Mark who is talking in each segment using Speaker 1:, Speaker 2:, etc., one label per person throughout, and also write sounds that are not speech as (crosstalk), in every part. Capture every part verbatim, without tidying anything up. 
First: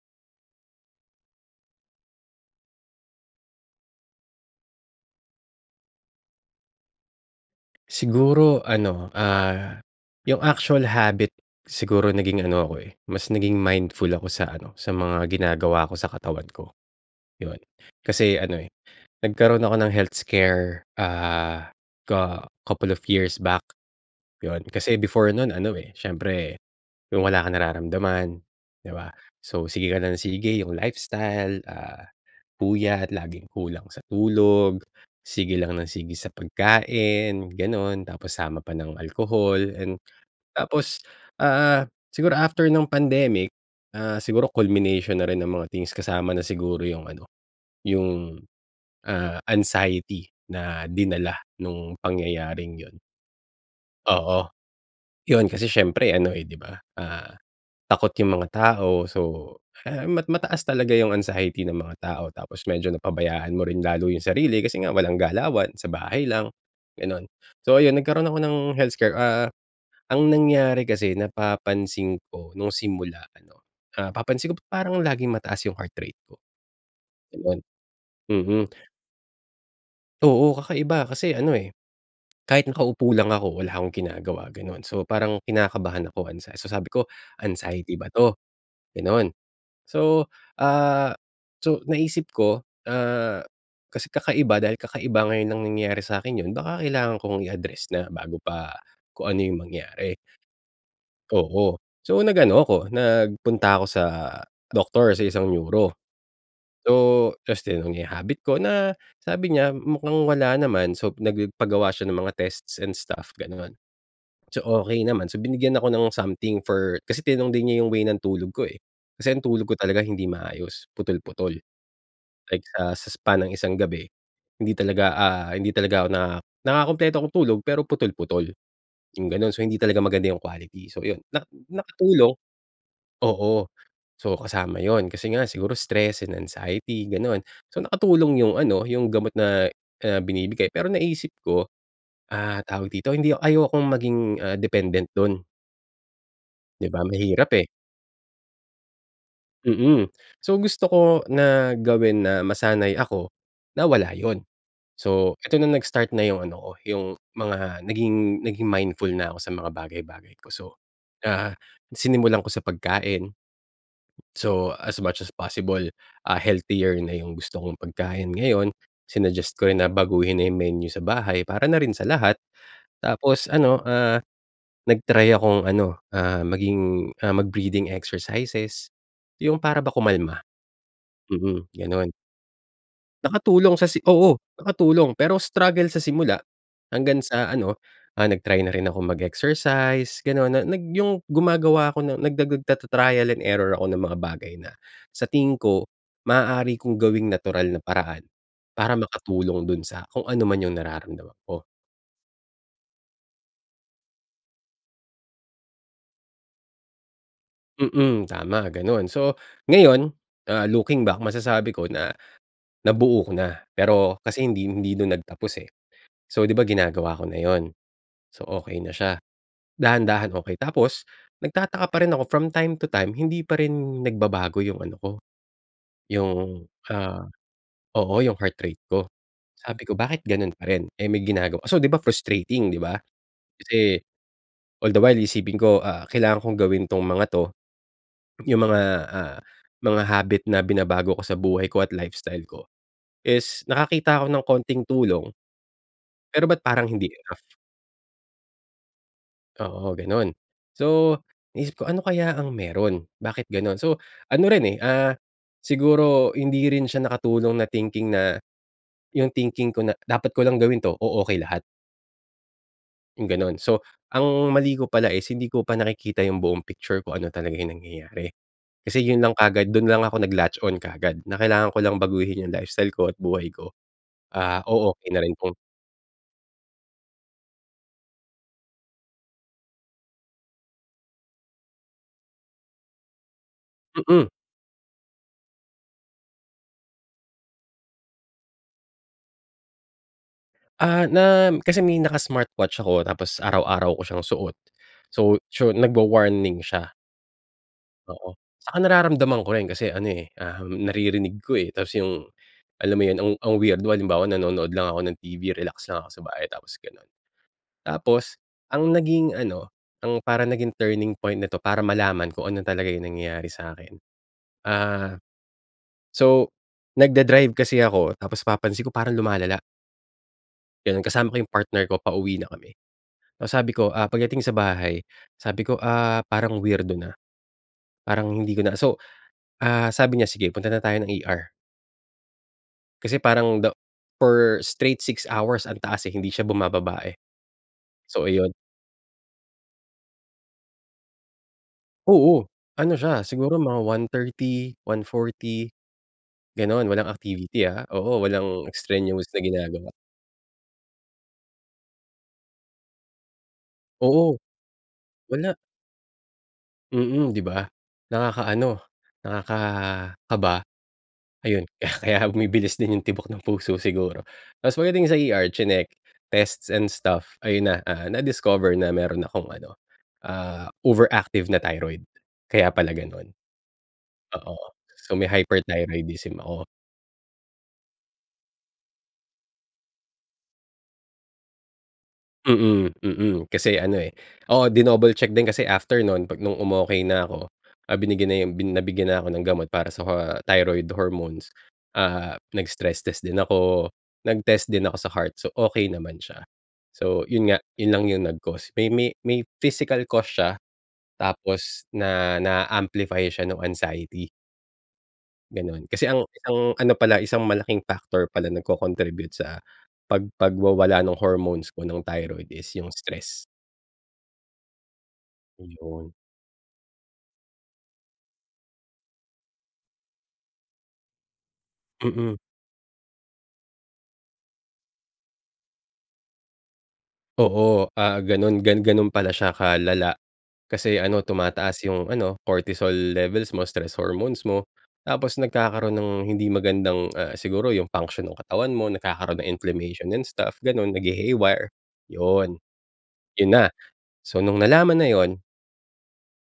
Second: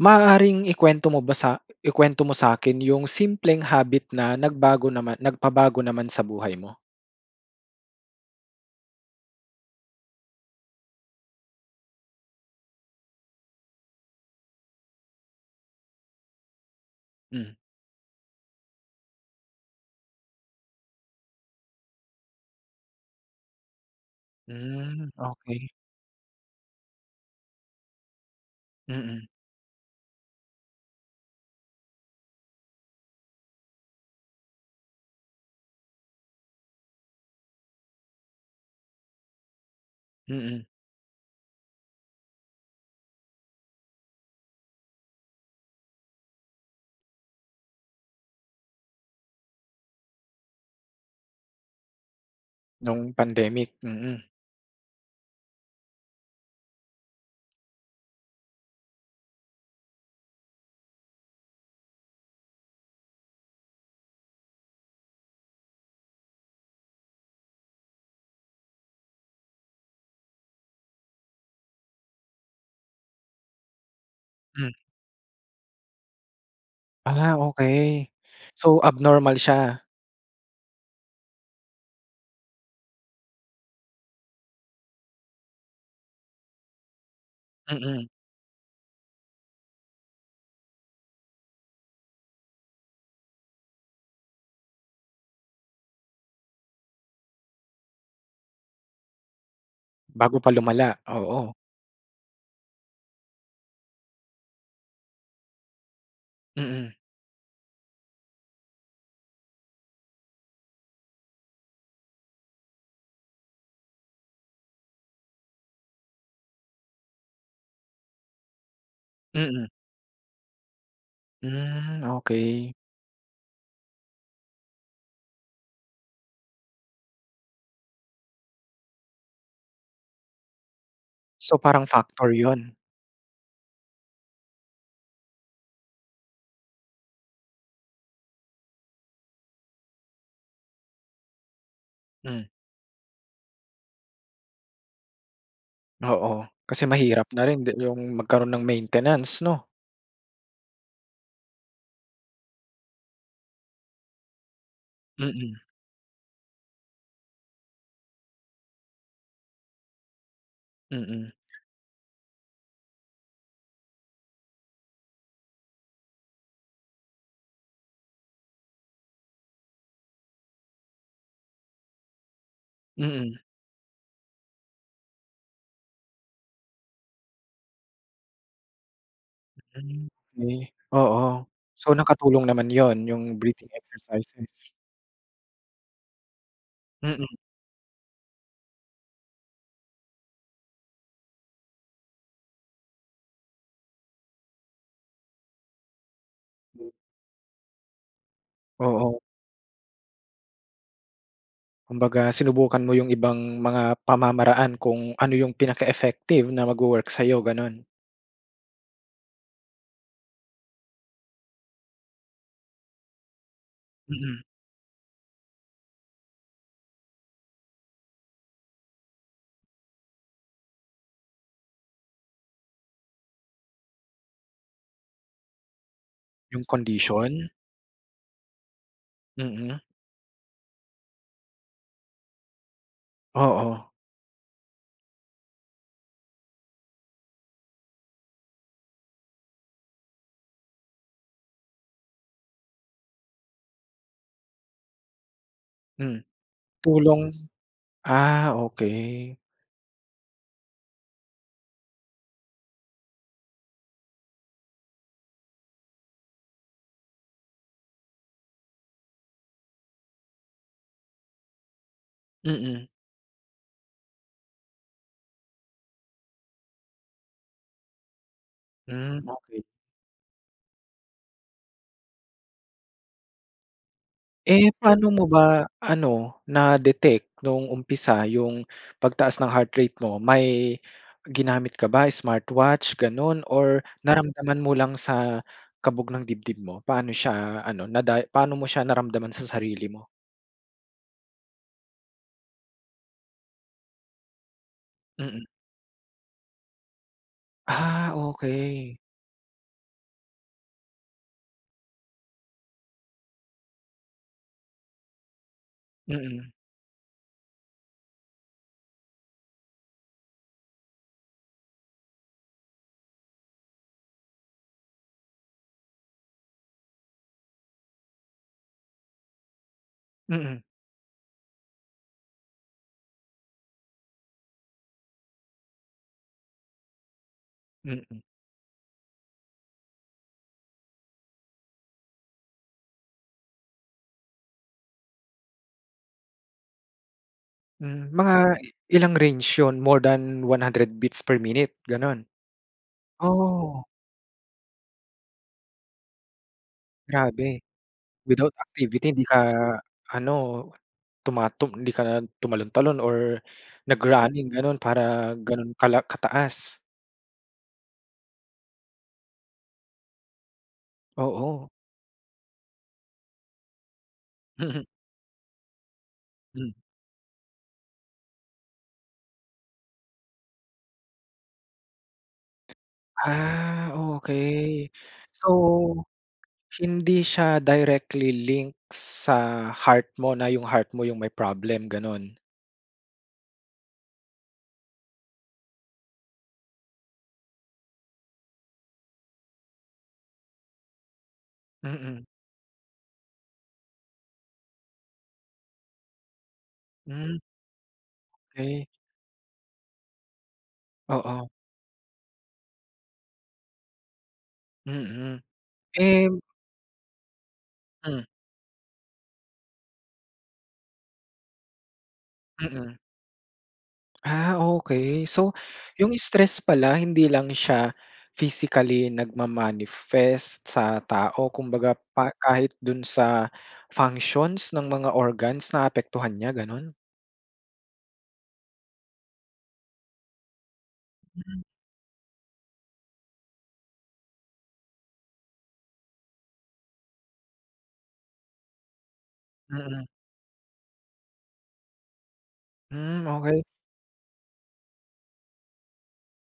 Speaker 1: Maaaring ikuwento mo ba sa ikuwento mo sa'kin yung simpleng habit na nagbago naman nagpabago naman sa buhay mo?
Speaker 2: Siguro ano, ah, yung actual habit siguro naging ano ako, eh, mas naging mindful ako sa ano, sa mga ginagawa ko sa katawan ko,
Speaker 1: Hmm.
Speaker 2: yun. Kasi ano, eh, nagkaroon ako ng health scare, ah, co couple of years back, 'yon. Kasi
Speaker 1: Hmm.
Speaker 2: before nun
Speaker 1: Okey.
Speaker 2: ano, eh, siyempre yung wala kang nararamdaman, 'di ba.
Speaker 1: Mm.
Speaker 2: So, sige ka lang ng sige yung lifestyle, ah, puyat, laging kulang sa tulog, sige lang ng sige sa pagkain, ganon tapos sama pa ng alcohol and
Speaker 1: Mm.
Speaker 2: tapos, ah, siguro after nung pandemic, ah, siguro culmination na rin ng mga things kasama na siguro yung ano, yung, ah, anxiety na dinala nung pangyayaring 'yon.
Speaker 1: Nung pandemic? Mm.
Speaker 2: Oo. Yun kasi siyempre ano, eh, di ba, ah, takot yung mga tao so (unintelligible) mat mataas talaga yung anxiety ng mga tao tapos medyo napabayaan mo rin lalo yung sarili kasi nga walang galawan, sa bahay lang, gano'n. So ayun nagkaroon ako ng health scare. Ah, ang nangyari kasi napapansin ko nung simula ano, ah, napapansin ko, "Ba't
Speaker 1: Hmm.
Speaker 2: parang laging mataas yung heart rate ko?"
Speaker 1: Ah,
Speaker 2: Gano'n.
Speaker 1: okey.
Speaker 2: Mhm.
Speaker 1: So, abnormal siya.
Speaker 2: Oo, kakaiba kasi ano eh, kahit nakaupo lang ako, wala akong ginagawa gano'n. So parang kinakabahan ako, anxie so sabi ko, "Anxiety
Speaker 1: Mm.
Speaker 2: ba 'to?" Ganun. So, ah, so naisip ko, ah, kasi kakaiba dahil kakaiba ngayon lang nangyari sa'kin yun baka kailangan kong i-address na bago pa kung ano yung mangyari.
Speaker 1: Bago pa lumala, oo.
Speaker 2: Oo. So, nag-ano ako, nagpunta ako sa doctor, sa isang neuro.
Speaker 1: Mm.
Speaker 2: So tapos tinanong niya yung habit ko na sabi niya mukhang wala naman. So nagpagawa siya ng mga tests and stuff gano'n. So okey naman, so binigyan ako ng something for kasi tinanong din niya yung way ng tulog ko eh. Kasi ang
Speaker 1: Mm.
Speaker 2: tulog ko talaga hindi maayos, putol-putol.
Speaker 1: Hmm,
Speaker 2: Like
Speaker 1: okey.
Speaker 2: sa sa span ng isang gabi, hindi talaga, ah, hindi talaga ako naka nakakakumpleto ako ng tulog, pero putol putol. Yung ganun. So, hindi talaga maganda yung quality. So ayun na
Speaker 1: So, parang factor
Speaker 2: nakatulong.
Speaker 1: yun?
Speaker 2: Oo, so kasama yun kasi nga siguro stress and anxiety gano'n. So nakatulong yung ano, yung gamot na, ah, binibigay. Pero naisip ko,
Speaker 1: Hmm.
Speaker 2: ah, tawag dito hindi ayokong maging, ah, dependent do'n.
Speaker 1: Oo,
Speaker 2: 'Di
Speaker 1: kasi
Speaker 2: ba
Speaker 1: mahirap na
Speaker 2: mahirap
Speaker 1: rin
Speaker 2: eh.
Speaker 1: di yung magkaroon ng maintenance, 'no?
Speaker 2: Mm. So, gusto ko na gawin na masanay ako na wala yun. So, eto
Speaker 1: Mm.
Speaker 2: na, nag-start na yung ano ko, yung mga naging naging mindful na ako sa mga bagay-bagay ko. So,
Speaker 1: Mm.
Speaker 2: ah, sinimulan ko sa pagkain. So, as much as possible, ah, healthier na yung gusto kong pagkain ngayon. Sinuggest ko rin na baguhin na yung menu sa bahay para na rin sa lahat.
Speaker 1: Mm.
Speaker 2: Tapos ano, ah, nag-try akong ano, ah, maging mag-breathing exercises, yung para ba kumalma?
Speaker 1: Mm. Oo.
Speaker 2: Mm,
Speaker 1: So,
Speaker 2: ganun.
Speaker 1: nakatulong naman yon, yung breathing
Speaker 2: Nakatulong sa si oo,
Speaker 1: exercises?
Speaker 2: nakatulong pero struggle sa simula hanggang
Speaker 1: Mm.
Speaker 2: sa ano, ah, nag-try na rin akong mag-exercise, ganun, na nag yung gumagawa ako ng nagdagud tata-trial and error ako ng mga bagay na sa tingin ko maaari kong gawing natural na paraan para
Speaker 1: Oo.
Speaker 2: makatulong dun sa kung ano man yung nararamdaman ko.
Speaker 1: Kumbaga sinubukan mo yung ibang mga pamamaraan kung ano yung pinaka-effective na magwo-work sa'yo, ganun.
Speaker 2: Mm, tama ganun. So ngayon, ah, looking back, masasabi ko na nabuo ko na pero
Speaker 1: Mm.
Speaker 2: kasi hindi hindi na nagtapos eh. So, 'di ba ginagawa ko na 'yon. So, okey na siya, dahan-dahan okey. Tapos, nagtataka pa rin ako from time to time hindi pa rin nagbabago yung ano ko, yung,
Speaker 1: Yung
Speaker 2: ah,
Speaker 1: kondisyon?
Speaker 2: oo, yung heart rate ko.
Speaker 1: Mm.
Speaker 2: Sabi ko, "Bakit ganun pa rin eh may ginagawa." So, di ba frustrating, di ba?
Speaker 1: Oo.
Speaker 2: Kasi, all the while isipin ko, ah, kailangan kong gawin 'tong mga 'to. Yung mga, ah, mga habit na binabago ko sa buhay ko at lifestyle ko is nakakita ako ng konting tulong.
Speaker 1: Mm,
Speaker 2: Pero ba't parang hindi
Speaker 1: tulong
Speaker 2: enough.
Speaker 1: Ah, okey.
Speaker 2: Oo, ganun. So, inisip ko, ano kaya ang meron. Bakit ganun. So, ano rin eh, ah, siguro hindi rin siya nakatulong na thinking na yung thinking ko na, "Dapat ko lang gawin 'to, o-okey lahat."
Speaker 1: Mm.
Speaker 2: Yung gano'n. So, ang mali ko pala is hindi ko pa nakikita yung buong picture kung ano talaga yung nangyayari. Kasi yun
Speaker 1: Hmm,
Speaker 2: lang
Speaker 1: okey.
Speaker 2: kaagad, dun lang ako nag latch on kaagad, na kailangan ko lang baguhin yung lifestyle ko at buhay ko. Ah,
Speaker 1: Eh,
Speaker 2: oo,
Speaker 1: pa'no
Speaker 2: okey na
Speaker 1: mo
Speaker 2: rin kung
Speaker 1: ba ano, na-detect no'ng umpisa yung pagtaas ng heart rate mo? May ginamit ka ba, smartwatch, gano'n, or
Speaker 2: Mm.
Speaker 1: naramdaman mo lang sa kabog ng dibdib mo? Paano siya ano, naday paano mo siya naramdaman sa sarili mo?
Speaker 2: Ah, na kasi may naka-smartwatch ako tapos araw-araw ko siyang suot. So
Speaker 1: Mm.
Speaker 2: tso nagwa-warning siya.
Speaker 1: Ah,
Speaker 2: Oo, tsaka
Speaker 1: okey.
Speaker 2: nararamdaman ko rin, kasi ano, eh, um, naririnig ko, eh, tapos yung, alam mo 'yon, ang ang weirdo, halimbawa nanonood lang ako ng TV, relax lang ako sa bahay,
Speaker 1: Mm.
Speaker 2: tapos gano'n. Tapos ang naging ano ang parang naging turning point nito para malaman kung ano talaga yung nangyayari sa'kin, ah so nagda-drive kasi ako tapos napapansin ko parang lumalala.
Speaker 1: Mm.
Speaker 2: Ganun, kasama ko yung partner ko, pauwi na kami. Tapos sabi ko, ah, pagdating sa bahay, sabi ko, "Ah, parang weirdo na,
Speaker 1: Mm.
Speaker 2: parang hindi ko na" So, ah, sabi niya, "Sige punta na tayo ng ER." Kasi parang the for straight six hours ang taas, eh, hindi siya bumababa eh.
Speaker 1: Mm,
Speaker 2: So,
Speaker 1: mga
Speaker 2: iyon.
Speaker 1: ilang range yun, more than one hundred beats per minute ganun?
Speaker 2: Oo, ano siya, siguro mga
Speaker 1: Oh.
Speaker 2: one thirty, one forty. Ganon, walang
Speaker 1: Grabe,
Speaker 2: activity ah, oo,
Speaker 1: without
Speaker 2: walang
Speaker 1: activity hindi
Speaker 2: extraneous
Speaker 1: ka
Speaker 2: na ginagawa.
Speaker 1: ano, tumatum hindi ka tumalon-talon or
Speaker 2: Oo.
Speaker 1: nag-running ganun, para
Speaker 2: Wala.
Speaker 1: ganun kala kataas.
Speaker 2: Mm, 'di ba, nakakaano, nakakaba. Ayun,
Speaker 1: Oo.
Speaker 2: (chuckles) kaya bumibilis din yung tibok ng puso siguro, tapos pwedeng sa ER tsinek, tests
Speaker 1: Mm.
Speaker 2: and stuff. Ayun na, ah, na discover na meron akong ano, ah, overactive na thyroid kaya pala ganun.
Speaker 1: Ah,
Speaker 2: Oo,
Speaker 1: okey.
Speaker 2: so may
Speaker 1: So,
Speaker 2: hyperthyroidism ako.
Speaker 1: hindi siya directly link sa heart mo, na yung heart mo yung may problem, ganun?
Speaker 2: Mm, mm, kasi ano eh, oo dinouble check din kasi after no'n, pag nung umokey na ako, ah, binigyan na yung bin nabigyan na ako ng gamot para sa thyroid hormones.
Speaker 1: Mm.
Speaker 2: Ah, nag-stress test din ako nag-test din ako sa heart, so okey naman siya. So,
Speaker 1: Mm.
Speaker 2: yun nga, yun lang yung nag cause, may
Speaker 1: Okey.
Speaker 2: may may physical cause siya,
Speaker 1: Oo.
Speaker 2: tapos na na amplify siya nung anxiety.
Speaker 1: Mm,
Speaker 2: 'Ganon, kasi ang
Speaker 1: eh
Speaker 2: isang ano pala isang malaking
Speaker 1: Hmm.
Speaker 2: factor pala nagko-contribute sa, pag pagwawala ng hormones ko nung thyroid is yung
Speaker 1: Mm.
Speaker 2: stress.
Speaker 1: Ah, okey. So, yung
Speaker 2: Ayun.
Speaker 1: stress pala hindi lang siya physically nagma-manifest sa tao kumbaga pa
Speaker 2: Mm.
Speaker 1: kahit dun sa functions ng mga organs naapektuhan niya, ganun?
Speaker 2: Oo, ah, 'ganon gan 'ganon pala siya kalala, kasi ano
Speaker 1: Mm.
Speaker 2: tumataas yung ano, cortisol levels mo, stress hormones mo, tapos nagkakaroon ng hindi magandang ah, siguro yung function ng katawan mo nagkakaroon ng
Speaker 1: Mm.
Speaker 2: inflammation and stuff gano'n naghi-haywire, 'yon.
Speaker 1: Hmm,
Speaker 2: 'Yon
Speaker 1: okey.
Speaker 2: na, so nung nalaman na 'yon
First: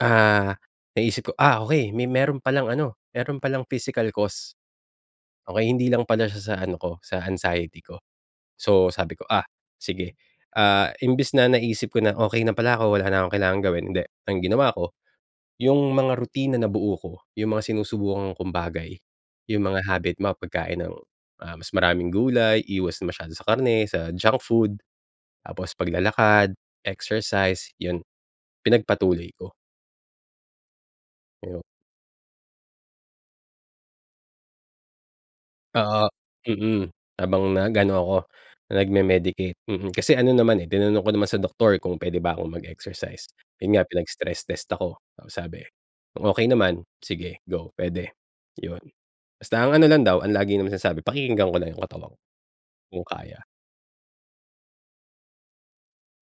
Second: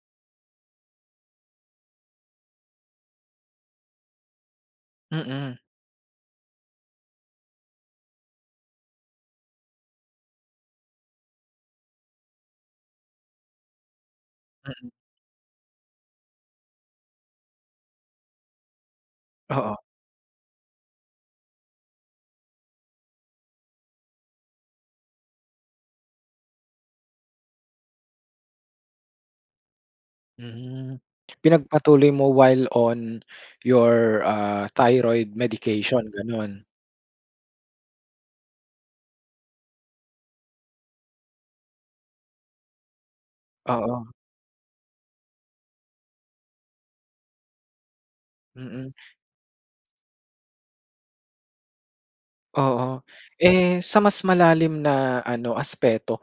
Speaker 2: Ah, naisip ko ah, okey. May meron palang ano, meron palang physical cause,
Speaker 1: Mm.
Speaker 2: okey, hindi lang pala siya sa ano ko, sa anxiety ko. So sabi ko, "Ah, sige." Ah, imbes na naisip ko na, okey na pala ako, wala na akong kailangan gawin, hindi. Ang ginawa
Speaker 1: Mm.
Speaker 2: ko, yung mga rutina nabuo ko, yung mga sinusubukan kong bagay, yung
Speaker 1: Oo.
Speaker 2: mga habit mga pagkain ng, ah, mas maraming gulay, iwas na masyado sa karne, sa junk food, tapos paglalakad, exercise, 'yon pinagpatuloy ko.
Speaker 1: Mm.
Speaker 2: Oh.
Speaker 1: Pinagpatuloy mo while on your ah, thyroid medication
Speaker 2: Oo.
Speaker 1: ganun.
Speaker 2: Mm. Habang nag-ano ako, nagme-medicate. Mm, kasi ano naman eh, tinanong ko naman sa doktor kung puwede ba akong mag-exercise. 'Yon nga
Speaker 1: Oo.
Speaker 2: pinag-stress test ako. Ang sabi kung okey naman, sige go puwede ,'yon.
Speaker 1: Mm.
Speaker 2: Basta ang ano lang daw ang lagi na masasabi pakikinggan ko lang 'yong katawan, kung
Speaker 1: Oo.
Speaker 2: kaya.
Speaker 1: Eh, sa mas malalim na ano aspeto.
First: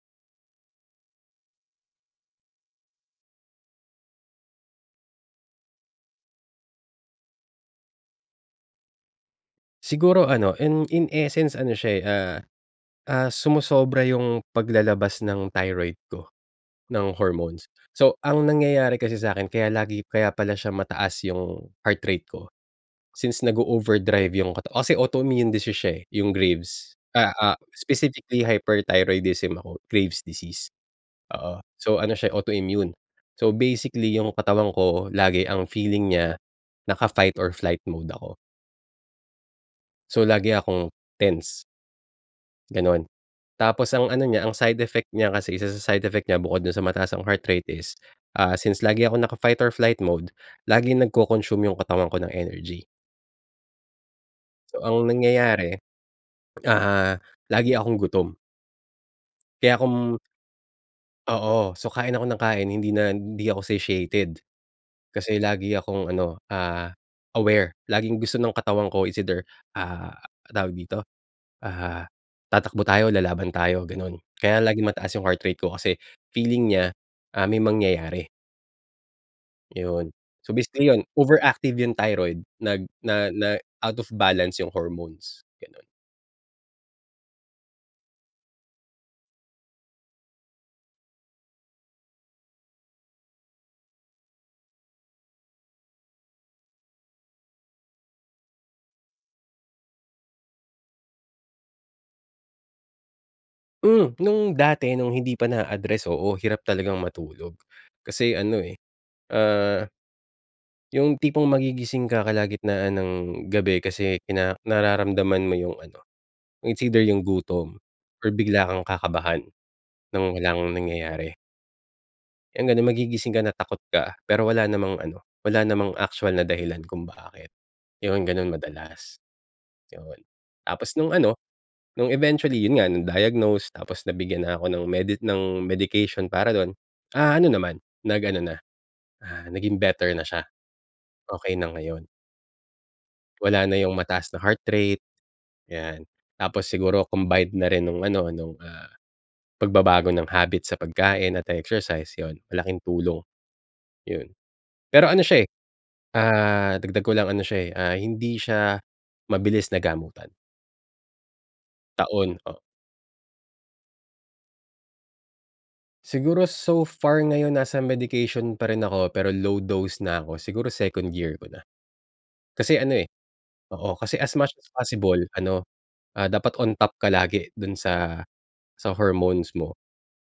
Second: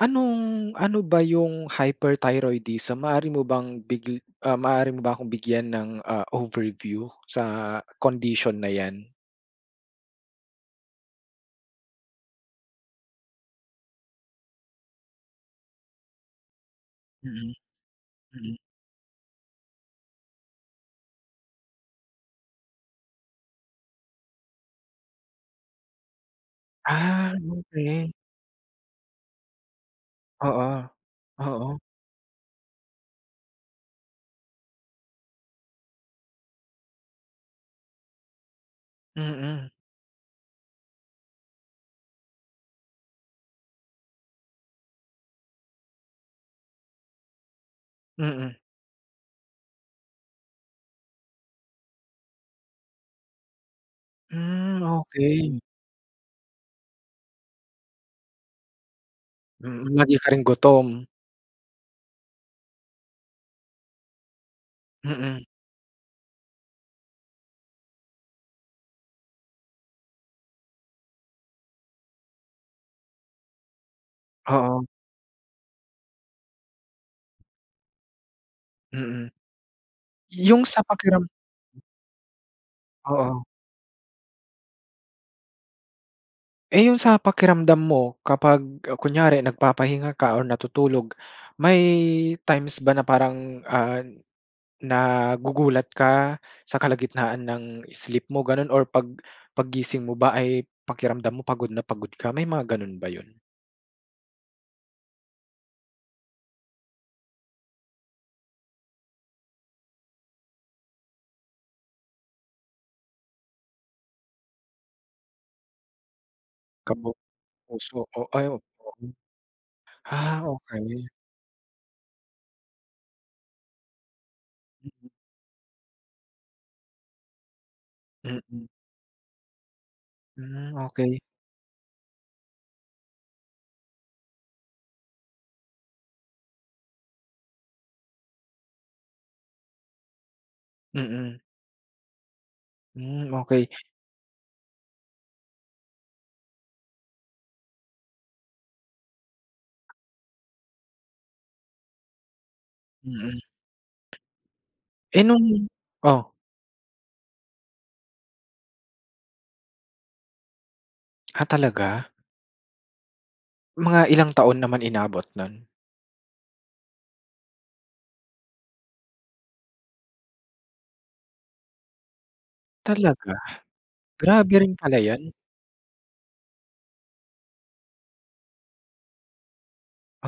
Speaker 1: Anong, ano ba 'yong hyperthyroidism maaari mo bang big maaari mo ba akong bigyan ng, ah, overview sa condition na 'yan?
Speaker 2: Siguro ano in in essence ano siya eh ah, ah sumosobra yung paglalabas ng thyroid ko, ng
Speaker 1: Mm.
Speaker 2: hormones. So ang
Speaker 1: Mm.
Speaker 2: nangyayari kasi sa'kin kaya lagi kaya pala siya mataas yung, heart rate ko. Since nago-overdrive yung kata osi autoimmune disease, siya eh, yung graves. Ah,
Speaker 1: Ah,
Speaker 2: ah
Speaker 1: okey.
Speaker 2: specifically hyperthyroidism ako graves
Speaker 1: Oo,
Speaker 2: disease. Oo,
Speaker 1: oo.
Speaker 2: so ano siya autoimmune. So basically yung katawan ko lagi ang feeling niya, naka-fight or flight mode ako.
Speaker 1: Mm.
Speaker 2: So, lagi akong tense. Ganon. Tapos ang ano niya, ang side effect niya kasi isa sa side effect nya bukod dun sa mataas ang heart rate is, ah,
Speaker 1: Mm.
Speaker 2: since lagi akong naka-fight or flight mode, laging nagko-consume yung katawan ko ng energy. So,
Speaker 1: Hmm,
Speaker 2: ang
Speaker 1: okey.
Speaker 2: nangyayari, ah, lagi akong gutom. Kaya
Speaker 1: Mm. Lagi
Speaker 2: kung
Speaker 1: ka ring gutom.
Speaker 2: Oo. So, kain ako ng kain, hindi na hindi ako satiated. Kasi
Speaker 1: Mm.
Speaker 2: lagi akong ano, ah, aware. Laging gusto ng katawan ko it's either, ah, tawag dito? Ah, tatakbo tayo, lalaban tayo, gano'n. Kaya
Speaker 1: Oo.
Speaker 2: laging mataas yung heart rate ko kasi feeling nya, ah, may mangyayari.
Speaker 1: Mm.
Speaker 2: 'Yon. So
Speaker 1: Yung sa
Speaker 2: basically 'yon,
Speaker 1: pakiram
Speaker 2: overactive yung thyroid nag na
Speaker 1: Oo.
Speaker 2: na out of balance yung hormones, gano'n.
Speaker 1: Eh, yung sa pakiramdam mo kapag, ah, kunyari nagpapahinga ka or natutulog, may times ba na parang, ah, nagugulat ka sa kalagitnaan ng sleep mo gano'n or pag paggising mo ba ay pakiramdam mo pagod na pagod ka? May mga ganun ba yun?
Speaker 2: Hmm nung dati nung hindi pa naa-address, oo. Hirap talagang matulog kasi ano eh, ah, yung tipong magigising ka kalagitnaan ng gabi kasi kina nararamdaman mo yung ano, it's either
Speaker 1: Kabu
Speaker 2: yung gutom
Speaker 1: puso
Speaker 2: or bigla kang
Speaker 1: (unintelligible)
Speaker 2: kakabahan ng
Speaker 1: Ah
Speaker 2: walang
Speaker 1: okey.
Speaker 2: nangyayari. Yun nga na magigising ka na takot ka pero wala namang ano, wala namang actual na dahilan kung bakit. Yun ganun
Speaker 1: Mm.
Speaker 2: madalas, yun.
Speaker 1: Hmm,
Speaker 2: Tapos, nung
Speaker 1: okey.
Speaker 2: ano nung eventually, yun nga na-diagnose tapos nabigyan na ako ng medi ng medication para dun. Ah ano naman nag-ano na, ah, naging better na siya,
Speaker 1: Mm.
Speaker 2: okey na ngayon.
Speaker 1: Hmm,
Speaker 2: Wala
Speaker 1: okey.
Speaker 2: na yung mataas na heart rate, 'yan. Tapos siguro combined na rin nung ano, nung ah, pagbabago ng habit sa pagkain at ah, exercise yon, malaking tulong,
Speaker 1: Mm.
Speaker 2: yon. Pero
Speaker 1: Eh
Speaker 2: ano siya eh,
Speaker 1: nung, oh?
Speaker 2: ah dagdag ko lang ano siya eh, hindi siya mabilis na gamutan.
Speaker 1: Ah, talaga?
Speaker 2: Taon, oo.
Speaker 1: Mga ilang taon naman inabot nun?
Speaker 2: Siguro, so far ngayon nasa medication pa rin ako. Pero low dose na ako. Siguro, second year ko na. Kasi ano, eh
Speaker 1: Talaga?
Speaker 2: Oo, kasi as
Speaker 1: Grabe
Speaker 2: much as
Speaker 1: rin pala
Speaker 2: possible
Speaker 1: yan.
Speaker 2: ano, ah, dapat on top ka lagi dun sa sa hormones mo.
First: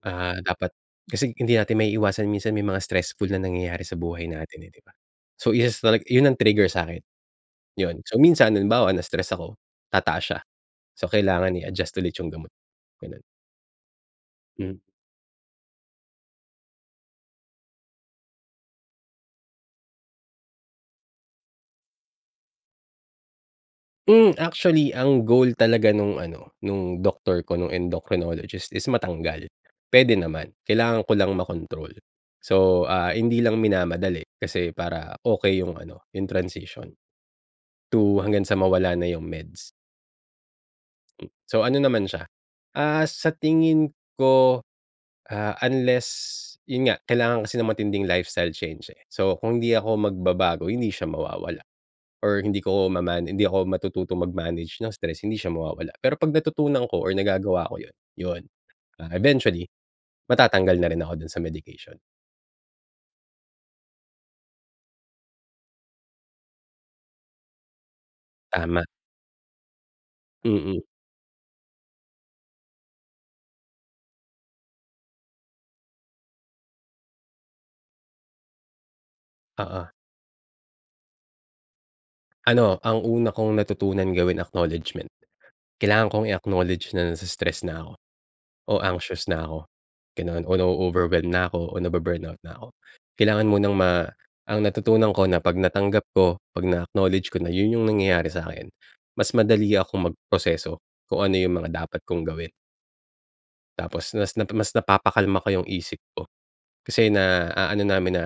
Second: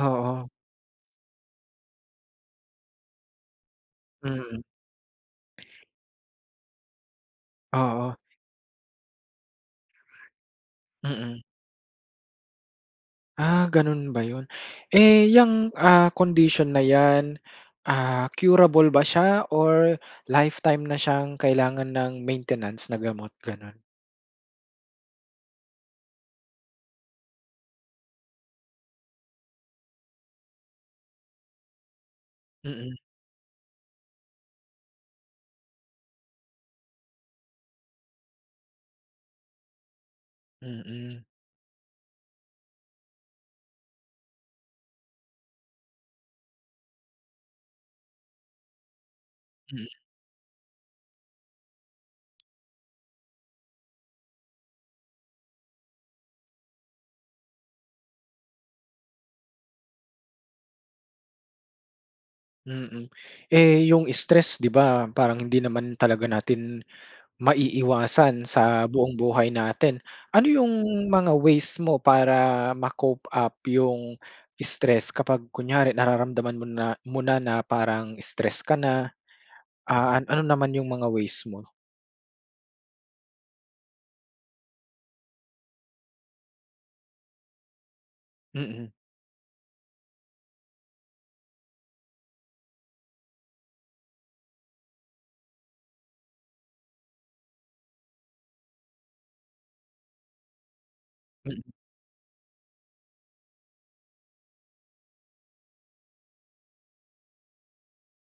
Speaker 2: Ah, dapat Kasi hindi natin maiiwasan minsan may mga stressful na nangyayari sa buhay
Speaker 1: Mm.
Speaker 2: natin, eh, 'di ba? So, isa sa tala yun ang trigger sa'kin, yun.
Speaker 1: Oo.
Speaker 2: So, minsan halimbawa, na-stress ako, tataas siya! So,
Speaker 1: Mm.
Speaker 2: kailangan i-adjust ulit yung gamot, ganun.
Speaker 1: Ah, gano'n ba 'yon?
Speaker 2: Hmm.
Speaker 1: Eh, 'yang ah, condition na 'yan, ah, curable ba siya? Or lifetime na siyang kailangan ng maintenance na gamot, gano'n.
Speaker 2: Hmm, actually, ang goal talaga nung ano, nung doctor ko, nung endocrinologist, is matanggal pwede naman. Kailangan ko lang makontrol. So,
Speaker 1: Mm.
Speaker 2: ah, hindi lang minamadali kasi para okey yung ano, yung transition to hanggang sa mawala na yung meds.
Speaker 1: Mm.
Speaker 2: Mm, so ano naman siya Ah, sa tingin ko, ah, unless yun nga, kailangan kasi ng matinding lifestyle change, eh. So kung hindi
Speaker 1: Hmm.
Speaker 2: ako magbabago, hindi siya mawawala, or hindi ko maman hindi ako matututo mag-manage ng stress, hindi siya mawawala. Pero, 'pag natutunan ko or nagagawa ko 'yon, yon, ah eventually, matatanggal na rin ako dun sa medication.
Speaker 1: Mm, eh, yung stress di ba, parang hindi naman talaga natin maiiwasan
Speaker 2: Tama.
Speaker 1: sa buong buhay natin. Ano yung
Speaker 2: Mm.
Speaker 1: mga ways mo para ma-cope up yung stress kapag kunyari nararamdaman mo na mo na parang stress ka na,
Speaker 2: Oo.
Speaker 1: ah, ano naman yung mga ways mo?
Speaker 2: Ano, ang una kong natutunan gawin, acknowledgement. Kailangan kong i-acknowledge na nai-stress na ako o
Speaker 1: Mm.
Speaker 2: anxious na ako, ganoon o na-overwhelm na ako o nabu-burnout na ako. Kailangan munang ma ang natutunan ko na 'pag natanggap ko, 'pag na-acknowledge ko na, yun yung nangyayari sa akin. Mas madali akong magproseso kung ano yung
Speaker 1: Mm.
Speaker 2: mga dapat kong gawin. Tapos nas na mas napapakalma ko yung isip ko. Kasi na aano namin na,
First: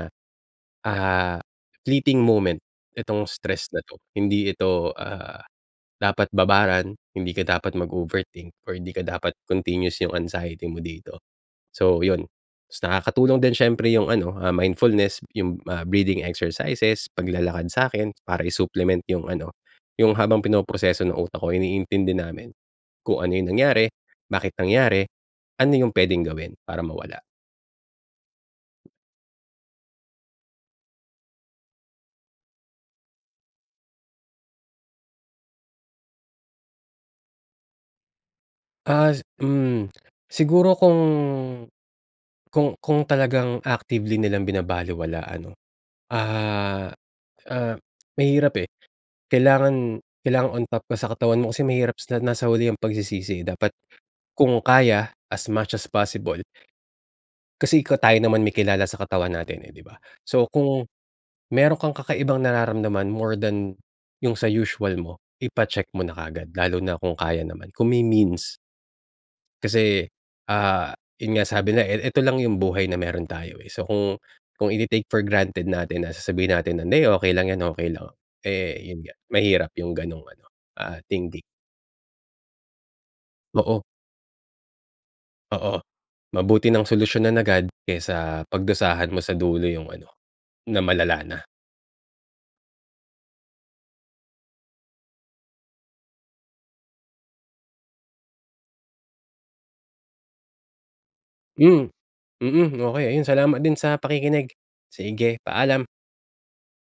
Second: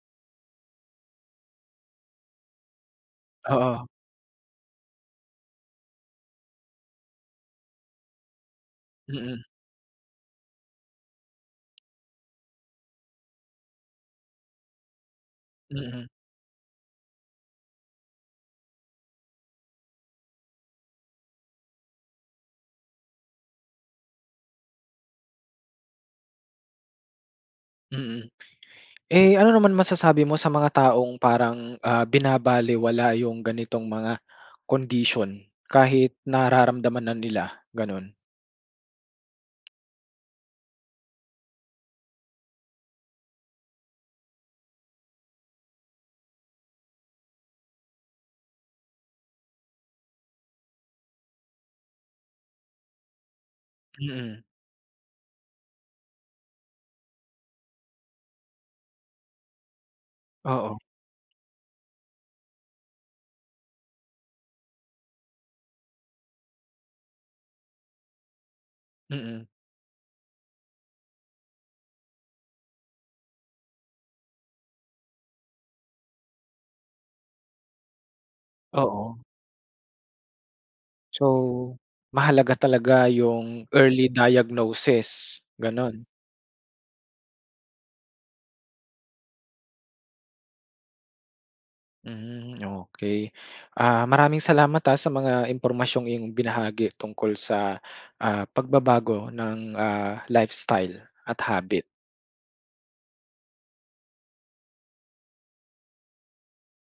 Speaker 2: ah, fleeting moment itong stress na
Speaker 1: Oo.
Speaker 2: 'to. Hindi ito, ah, dapat babaran, hindi ka dapat mag-overthink or hindi ka dapat
Speaker 1: Mm.
Speaker 2: continuous yung anxiety mo dito. So, yun tapos nakakatulong din siyempre yung ano, ah, mindfulness, yung, ah,
Speaker 1: Mm.
Speaker 2: breathing exercises, paglalakad sa akin para i-supplement yung ano, yung habang pinoproseso ng utak ko, iniintindi namin kung ano yung nangyari, bakit nangyari, ano yung pwedeng gawin para mawala.
Speaker 1: Mm. Eh, ano naman masasabi mo sa mga taong parang, ah, binabalewala yung ganitong mga condition, kahit nararamdaman na nila, gano'n?
Speaker 2: As hmm. Siguro kung kung kung talagang actively nilang binabalewala ano, ah, ah, mahirap eh. Kailangan kailangan on top ka sa katawan mo kasi mahirap sa nasa huli ang pagsisisi eh. Dapat
Speaker 1: Mm.
Speaker 2: kung kaya, as much as possible. Kasi ikaw tayo naman may kilala sa katawan natin eh, 'di ba. So,
Speaker 1: Oo.
Speaker 2: kung meron kang kakaibang nararamdaman more than yung sa usual mo, ipa-check mo na kaagad. Lalo na kung kaya naman, kung may means.
Speaker 1: Mm.
Speaker 2: Kasi, ah, yun nga sabi nila e e eto lang yung buhay na meron tayo, eh. So, kung kung ite-take for granted natin na sasabihin natin na, "Hindi okey lang yan, okey lang." Eh, yun nga,
Speaker 1: Oo.
Speaker 2: mahirap yung gano'ng ano, ah, thinking.
Speaker 1: So, mahalaga talaga yung
Speaker 2: Oo.
Speaker 1: early diagnosis,
Speaker 2: Oo.
Speaker 1: gano'n.
Speaker 2: Mabuti nang solusyon agad, kaysa pagdusahan mo sa dulo yung ano na malala na.
Speaker 1: Hmm, okey. Ah, maraming salamat ah, sa mga impormasyong iyong binahagi tungkol sa, ah, pagbabago ng, ah, lifestyle at habit.
Speaker 2: Hmm. Mm, okey. Ayun, salamat din sa pakikinig. Sige, paalam.